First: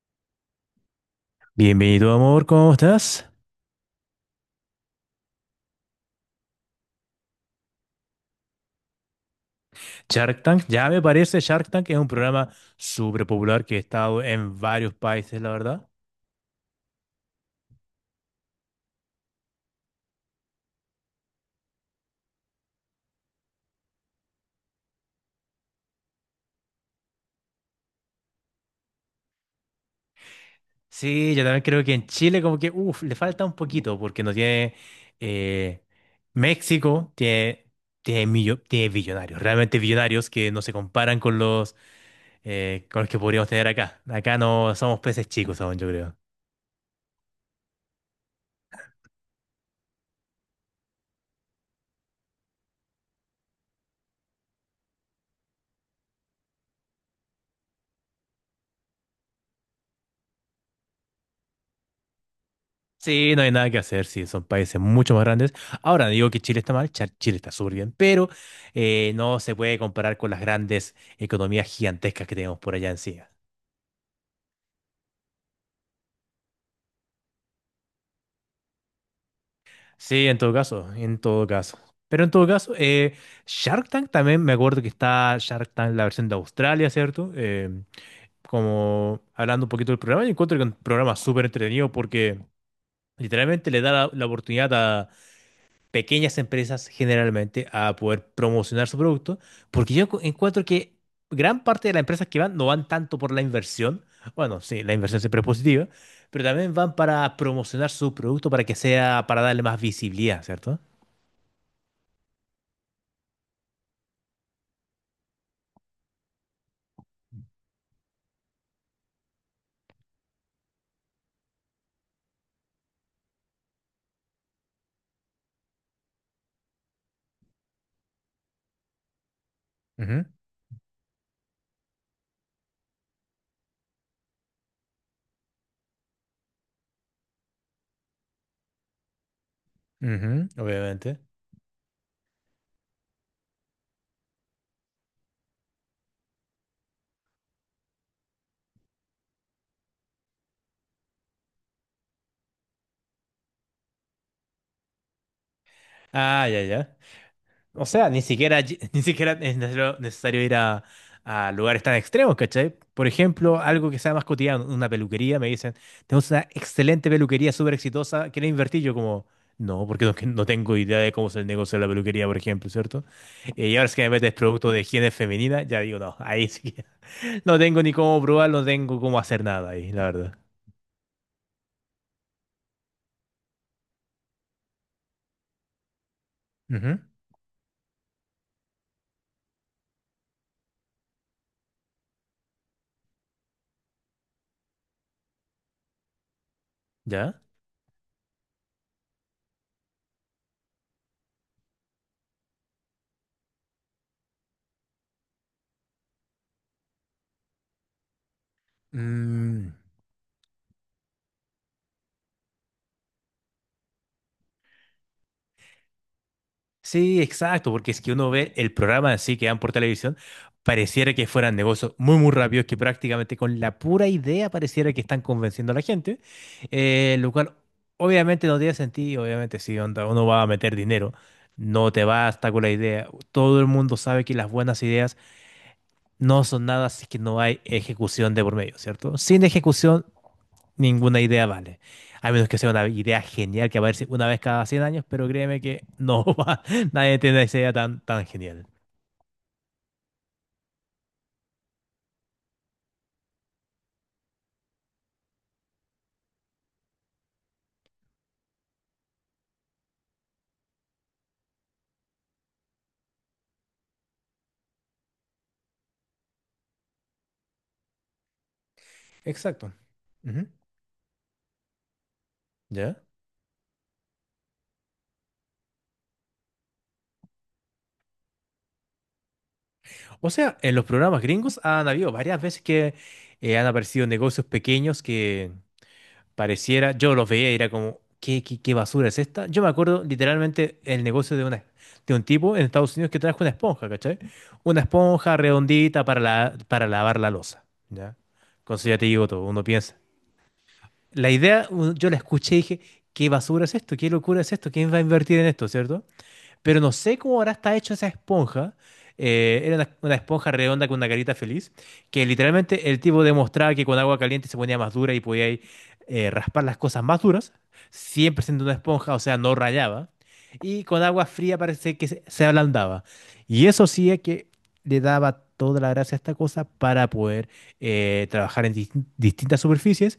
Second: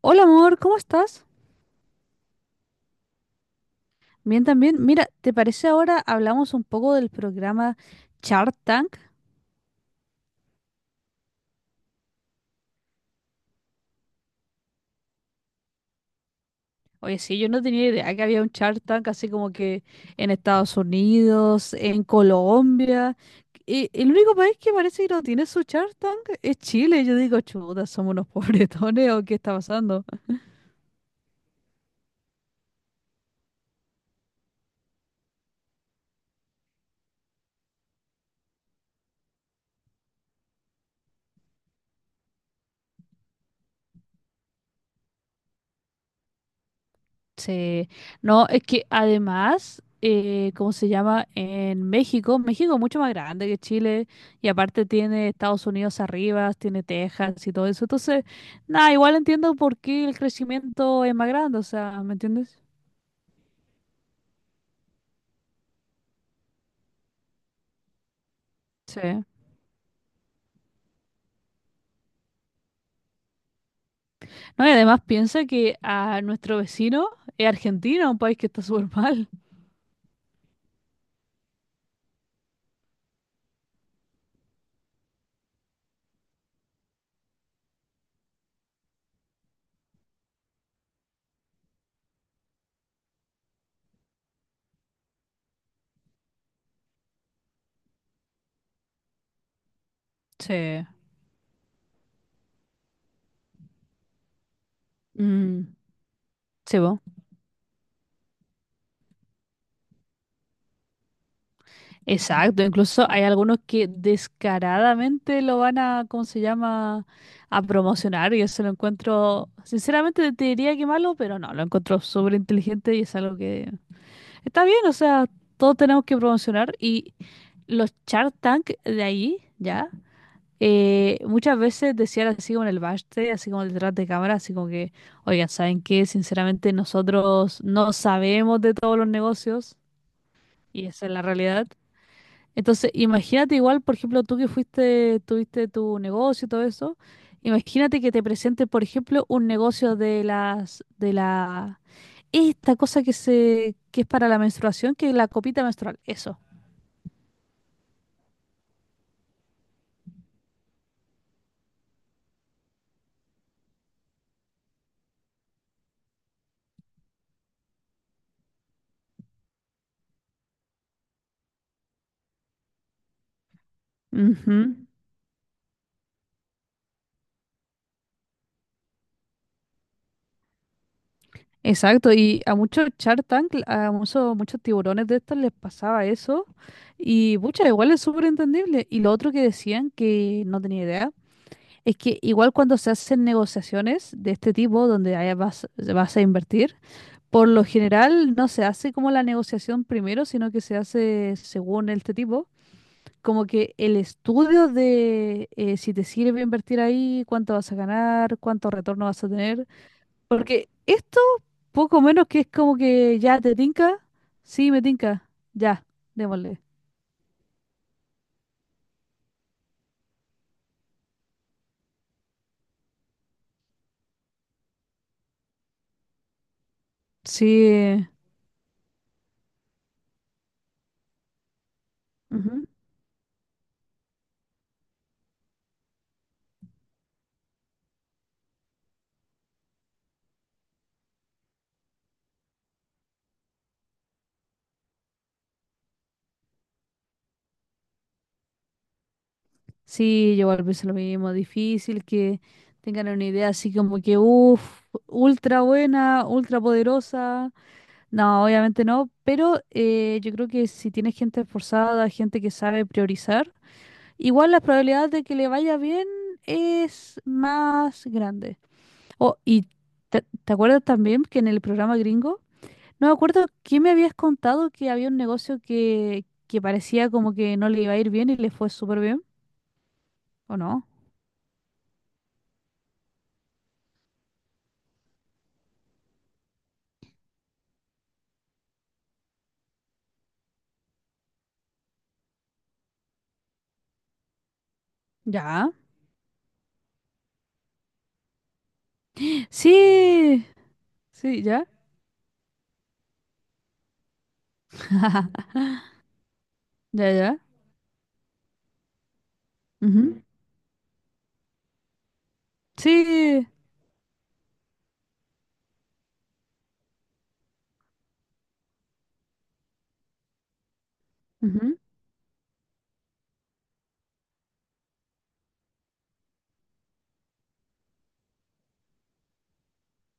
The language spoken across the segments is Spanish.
Hola amor, ¿cómo estás? Bienvenido, amor, ¿cómo estás? Bien también. Mira, ¿te parece ahora hablamos un poco del programa Shark Tank? Shark Tank, ya me parece, Shark Tank es un programa súper popular que ha estado en varios países, la verdad. Oye, sí, yo no tenía idea que había un Shark Tank así como que en Estados Unidos, en Colombia. Y el único país que parece que no tiene su Shark Tank es Chile. Yo digo, chuta, somos unos pobretones o qué está pasando. Sí, yo también creo que en Chile como que, uff, le falta un poquito porque no tiene. eh, México tiene billonarios, realmente billonarios que no se comparan con con los que podríamos tener acá. Acá no somos peces chicos aún, yo creo. Sí. No, es que además, ¿cómo se llama? En México, México es mucho más grande que Chile y aparte tiene Estados Unidos arriba, tiene Texas y todo eso. Entonces, nada, igual entiendo por qué el crecimiento es más grande, o sea, ¿me entiendes? Sí, no hay nada que hacer, sí, son países mucho más grandes. Ahora, no digo que Chile está mal, Chile está súper bien, pero Sí. no se puede comparar con las grandes economías gigantescas que tenemos por allá encima. No, y además piensa que a nuestro vecino es Argentina, un país que está súper mal. Sí, en todo caso, en todo caso. Pero en todo caso, Shark Tank también, me acuerdo que está Shark Tank, la versión de Australia, ¿cierto? Como hablando un poquito del programa, yo encuentro que es un programa súper entretenido porque literalmente le da la oportunidad pequeñas empresas generalmente a poder promocionar su producto, porque yo encuentro Sí. que gran parte de las empresas que van no van tanto por la inversión, bueno, sí, la inversión siempre es Mm, positiva, pero también sí, van po. para promocionar su producto para que sea, para darle más visibilidad, ¿cierto? Exacto, incluso hay algunos que descaradamente lo van a, ¿cómo se llama?, a promocionar y eso lo encuentro, sinceramente te diría que malo, pero no, lo encuentro súper inteligente y es algo que está bien, o sea, todos tenemos que promocionar y los Shark Tank de ahí, ¿ya? Ujú, Muchas veces decían así como en el backstage, así como detrás de cámara, así como que, oigan, ¿saben qué? Sinceramente nosotros no sabemos de todos los negocios ujú. y esa es Obviamente. la realidad. Entonces, imagínate igual, por ejemplo, tú que fuiste, tuviste tu negocio y todo eso, imagínate que te presente, por ejemplo, un negocio de las, de la, esta cosa que se, que es para la menstruación, que es la copita menstrual, eso. Ah, ya, ya. O sea, ni siquiera, ni siquiera es necesario necesario ir a lugares tan extremos, ¿cachai? Por ejemplo, algo que sea más cotidiano, una peluquería, me dicen, tenemos una excelente peluquería súper exitosa, ¿quieres invertir? Yo como, no, porque no, que no tengo idea de cómo es el negocio de la peluquería, por ejemplo, ¿cierto? Y ahora es que me metes producto de Ujú. higiene femenina, ya digo, no, ahí sí que no tengo ni cómo probar, no tengo cómo hacer nada ahí, la verdad. Exacto, y a muchos Shark Tank, a muchos, muchos tiburones de estos les pasaba eso, Ujú, y pucha, igual es súper entendible. Y lo otro que decían, que no tenía idea, es que igual cuando se hacen negociaciones de este tipo, donde ahí vas, vas a invertir, ¿ya? por lo general no se hace como la negociación primero, sino que se hace según este tipo, como que el estudio de si te sirve invertir ahí, cuánto vas a ganar, cuánto retorno vas a tener. Mm. Porque esto, poco menos que es como que ya te tinca, sí, me tinca, ya, démosle. Sí, exacto, porque es que uno ve el programa así que dan por televisión, pareciera que fueran negocios muy, muy rápidos, que prácticamente con la pura idea pareciera que están convenciendo a la gente, lo cual Sí. obviamente no tiene sentido, obviamente si onda, uno va a meter dinero, no te basta con la idea, todo el mundo sabe que las buenas ideas no son nada si es que no hay ejecución de por medio, ¿cierto? Sin ejecución ninguna idea vale. A menos que sea una idea genial que aparece una vez cada 100 años, pero créeme que no va, nadie tiene esa idea tan, tan genial. Sí, yo igual pienso lo mismo, difícil que tengan una idea así como que, uff, ultra buena, ultra poderosa. No, obviamente no, pero yo creo que si tienes gente esforzada, gente que sabe priorizar, igual las probabilidades de que le vaya bien es más grande. Oh, y Exacto. Ujú, ¿te acuerdas también que en el programa gringo, ¿ya? no me acuerdo quién me habías contado que había un negocio que parecía como que no le iba a ir bien y le fue súper bien, O ¿o sea, en los no? programas gringos han habido varias veces que han aparecido negocios pequeños que pareciera, yo los veía y era como, ¿qué basura es esta? Yo me acuerdo literalmente el negocio de un tipo en Estados Unidos que trajo una esponja, ¿cachai? Una esponja Ya. redondita para lavar la loza, ¿ya? Con eso ya te digo todo, uno piensa. Sí, La sí, ya. idea, yo la escuché y dije, ¿qué basura es esto? ¿Qué locura es esto? ¿Quién va a invertir en esto, cierto? Pero no Ya, sé cómo ya. ahora está hecha esa esponja. Era una Ujú. esponja redonda con una carita feliz, que literalmente el tipo Sí, demostraba que con agua caliente se ponía más dura y podía ahí, raspar las cosas más duras, siempre siendo una esponja, o sea, no rayaba, y con agua fría ujú. parece que se ablandaba. Y eso sí es que le daba toda la gracia a esta cosa para poder trabajar en distintas superficies.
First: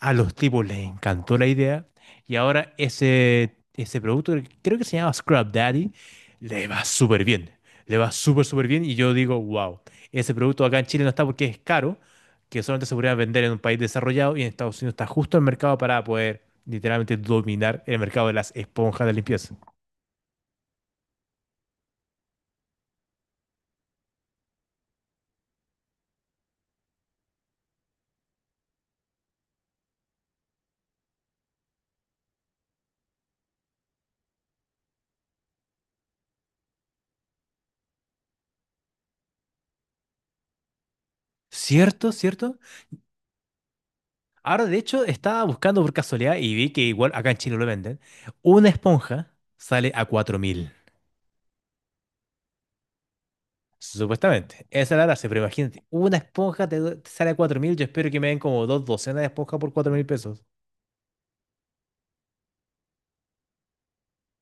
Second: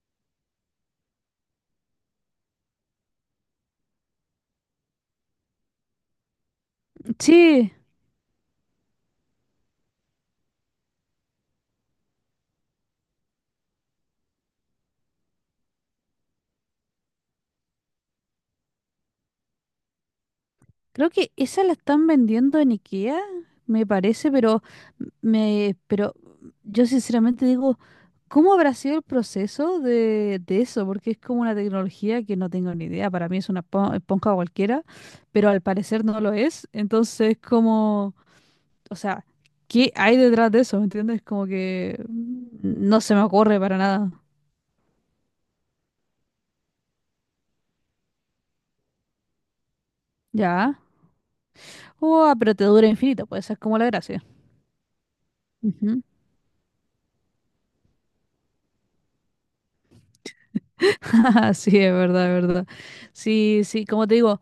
A los tipos les encantó la idea, y ahora ese producto, creo que se llama Scrub Daddy, le va súper bien. Sí. Le va súper, súper bien. Y yo digo, wow, ese producto acá en Chile no está porque es caro, que solamente se podría vender en un país desarrollado y en Estados Unidos está justo el mercado para poder literalmente dominar el mercado de las esponjas de limpieza. Creo que esa la están vendiendo en IKEA, me parece, pero me, pero yo sinceramente digo, ¿cómo habrá sido el proceso de eso? Porque es como una tecnología que no tengo ni idea. Para mí es una esponja cualquiera, pero al parecer no lo es. Entonces, como, o sea, ¿qué hay detrás de eso? ¿Me entiendes? Como que Cierto, cierto. no se me ocurre para nada. Ahora, de hecho, estaba buscando por casualidad y vi que igual acá en Chile lo venden. Una esponja sale a 4.000. Ya. Uah, pero te dura infinito, pues esa es como la gracia. Supuestamente, esa es la gracia, pero imagínate, Ujú. una esponja te sale a 4 mil, yo espero que me den como dos docenas de esponjas por 4.000 pesos. Sí, es verdad, es verdad. Sí, sí, como te digo,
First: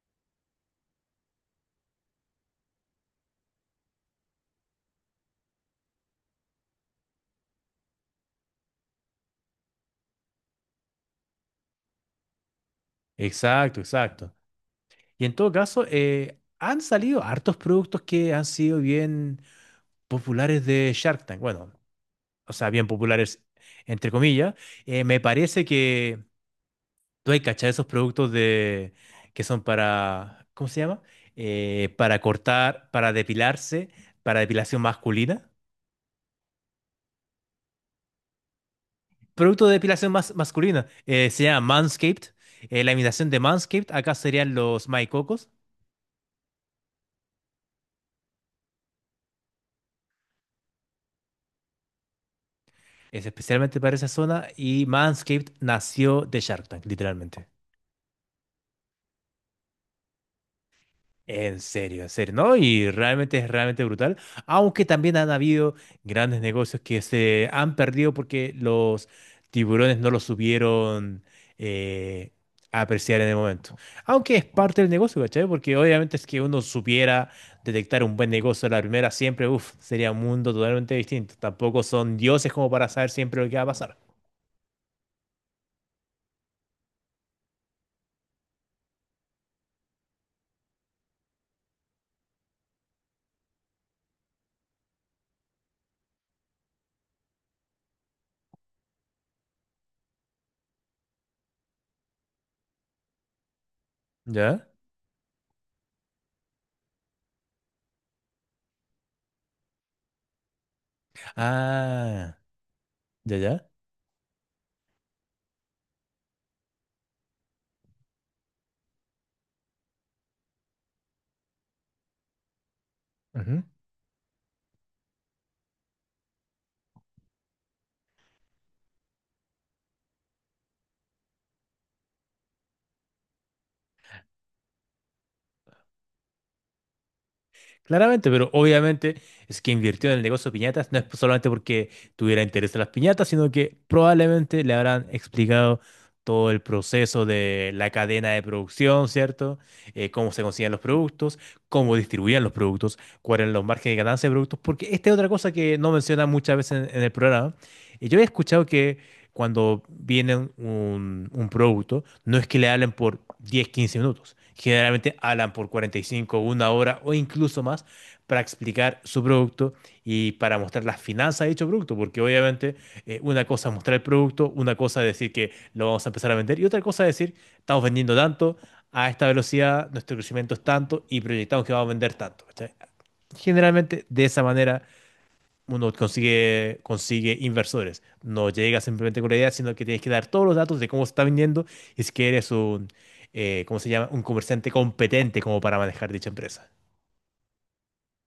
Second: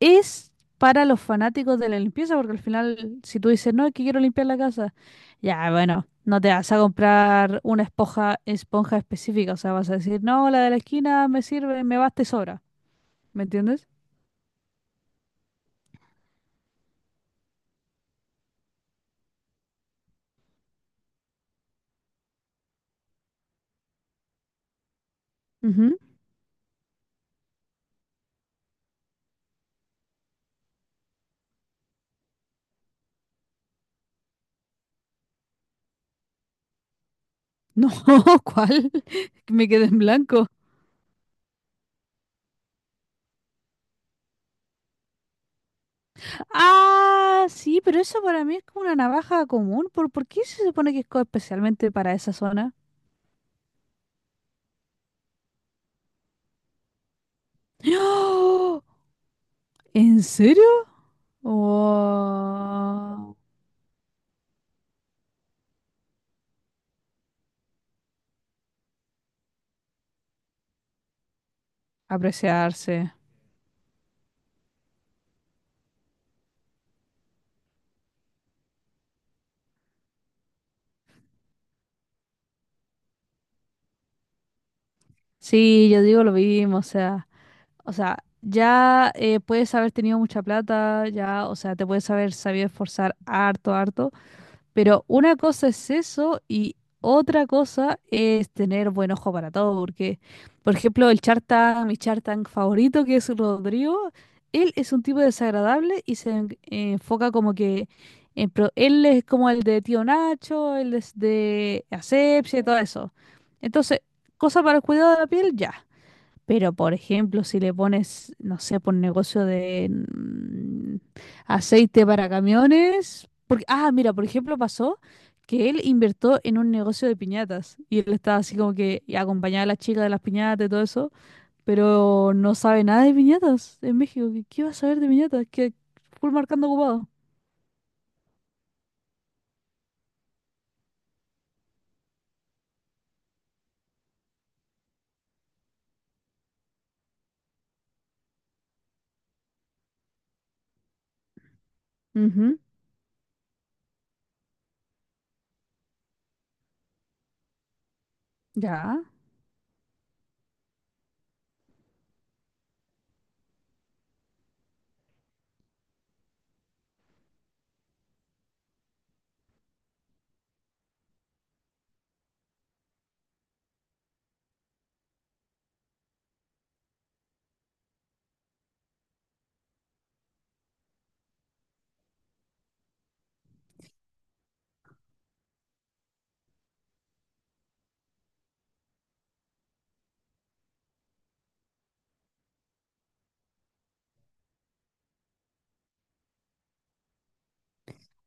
es para los fanáticos de la limpieza, porque al final, si tú dices, no, es que quiero limpiar la casa, ya, bueno, no te vas a comprar una esponja, esponja específica, o sea, vas a decir, no, la de la esquina me sirve, me basta y sobra, ¿me Exacto, entiendes? exacto. Y en todo caso, han salido hartos productos que han sido bien populares de Shark Tank. Bueno, o sea, bien populares, entre comillas. Me parece Ujú. que tú hay cachado esos productos de, que son para, ¿cómo se llama? Para cortar, para depilarse, para depilación masculina. No, ¿cuál? Producto Me de quedé en depilación más blanco. masculina. Se llama Manscaped. La imitación de Manscaped acá serían los maicocos. Ah, sí, pero eso para mí es como una navaja común. Por qué se supone que es especialmente para esa zona? Es especialmente para esa zona. Y Manscaped nació de Shark Tank, literalmente. ¡Oh! ¿En serio? En serio, ¿no? Y Wow, realmente es realmente brutal, aunque también han habido grandes negocios que se han perdido porque los tiburones no los supieron eh, apreciarse. apreciar en el momento. Aunque es parte del negocio, ¿cachai? Porque obviamente es que uno supiera detectar un buen negocio a la primera, siempre, uff, sería un mundo totalmente distinto. Tampoco son dioses como para saber siempre lo que va a pasar. Sí, yo digo lo mismo, o sea, ya puedes haber tenido mucha plata, ya, o sea, te puedes haber sabido esforzar harto, harto. Pero una cosa es eso y otra cosa es tener buen ojo para todo, porque, por ejemplo, el Chartang, mi Chartang favorito, que es Rodrigo, ¿Ya? él es un tipo desagradable y se enfoca como que en él es como el de Tío Nacho, él es de Ah, Asepsia y todo eso. ya, ya. Entonces, cosa para el cuidado de la piel, ya. Pero, por ejemplo, si le pones, no sé, por negocio de aceite para camiones. Porque, ah, mira, por ejemplo, pasó que él invirtió en un negocio de piñatas y él estaba así como que acompañaba a la chica de las piñatas y todo eso, pero no sabe nada de piñatas en México. Qué va a saber de piñatas? Que full marcando ocupado. Claramente, pero obviamente es que invirtió en el negocio de piñatas, no es solamente porque tuviera interés en las piñatas, sino que probablemente le habrán explicado todo el proceso de la cadena de producción, ¿cierto? Cómo se consiguen los productos, cómo distribuían los Ujú, productos, cuáles eran los márgenes de ganancia de productos, porque esta es otra cosa que no mencionan muchas veces en el programa. Y yo he escuchado que ya. cuando vienen un producto, no es que le hablen por 10 15 minutos. Generalmente hablan por 45 una hora o incluso más para explicar su producto y para mostrar las finanzas de dicho producto, porque obviamente una cosa es mostrar el producto, una cosa es decir que lo vamos a empezar a vender y otra cosa es decir, estamos vendiendo tanto, a esta velocidad, nuestro crecimiento es tanto y proyectamos que vamos a vender tanto. ¿Cachai? Generalmente de esa manera uno consigue inversores. No llega simplemente con la idea, sino que tienes que dar todos los datos de cómo se está vendiendo y si que eres un, ¿cómo se llama? Un comerciante competente como para manejar dicha empresa.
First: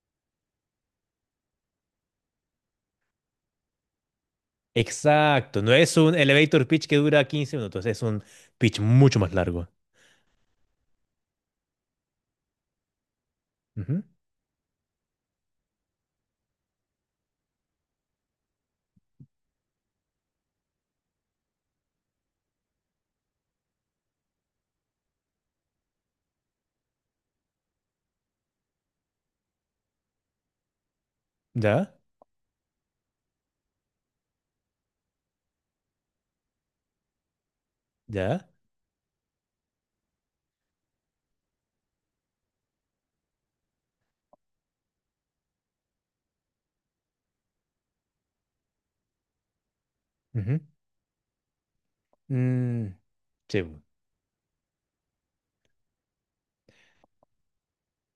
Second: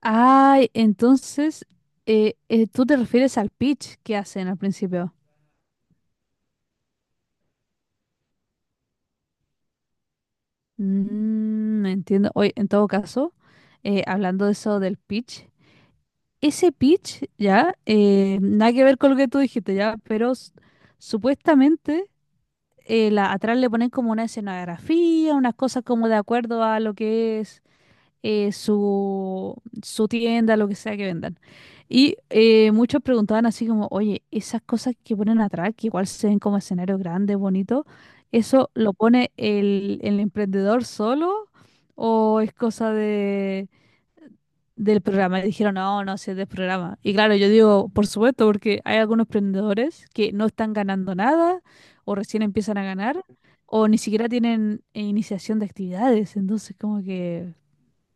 Ay, entonces, tú te refieres al pitch que hacen al principio. Exacto, no es un elevator pitch que dura 15 minutos, es un pitch mucho más largo. Mm, entiendo. Oye, en todo caso, Ujú, hablando de eso del pitch, ese pitch, ya, nada que ver con lo que tú dijiste, ya, pero supuestamente la, atrás le ponen como una escenografía, unas cosas como de acuerdo a lo que es su, su tienda, lo que sea que vendan. ¿ya? Y muchos preguntaban así como, oye, esas cosas que ponen atrás, que igual se ven como escenarios grandes, bonitos, ¿Ya? ¿eso lo pone el emprendedor solo o es cosa de, del programa? Y dijeron, no, no, si es del programa. Y claro, yo digo, por supuesto, porque hay algunos emprendedores que no Ujú, están ganando nada o recién empiezan a mm, ganar sí, o ni siquiera tienen iniciación de actividades. Entonces, como que,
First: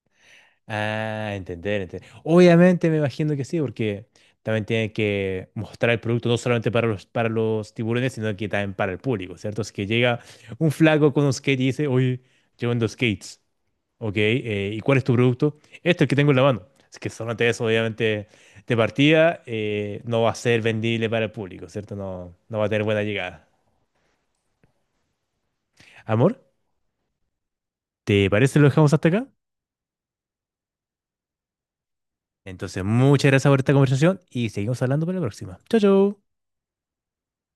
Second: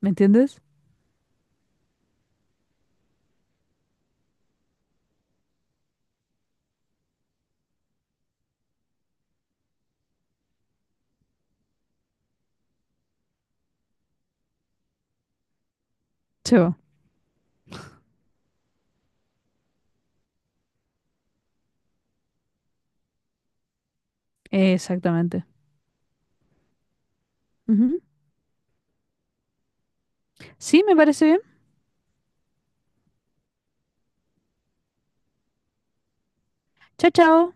¿me entiendes? ah, entender, entender. Obviamente me imagino que sí, porque también tienen que mostrar el producto no solamente para para los tiburones, sino que también para el público, ¿cierto? Es que llega un flaco con un skate y dice, oye, yo vendo skates, ¿ok? ¿Y cuál es tu producto? Este, el que tengo en la Sí, mano. bo. Es que solamente eso, obviamente, de partida no va a ser vendible para el público, ¿cierto? No, no va a tener buena llegada. Exactamente. Amor, Ujú. ¿te parece si lo dejamos hasta acá? Sí, me parece bien. Entonces, muchas gracias por esta conversación y seguimos hablando para la próxima. Chao, chao. Chao, chao.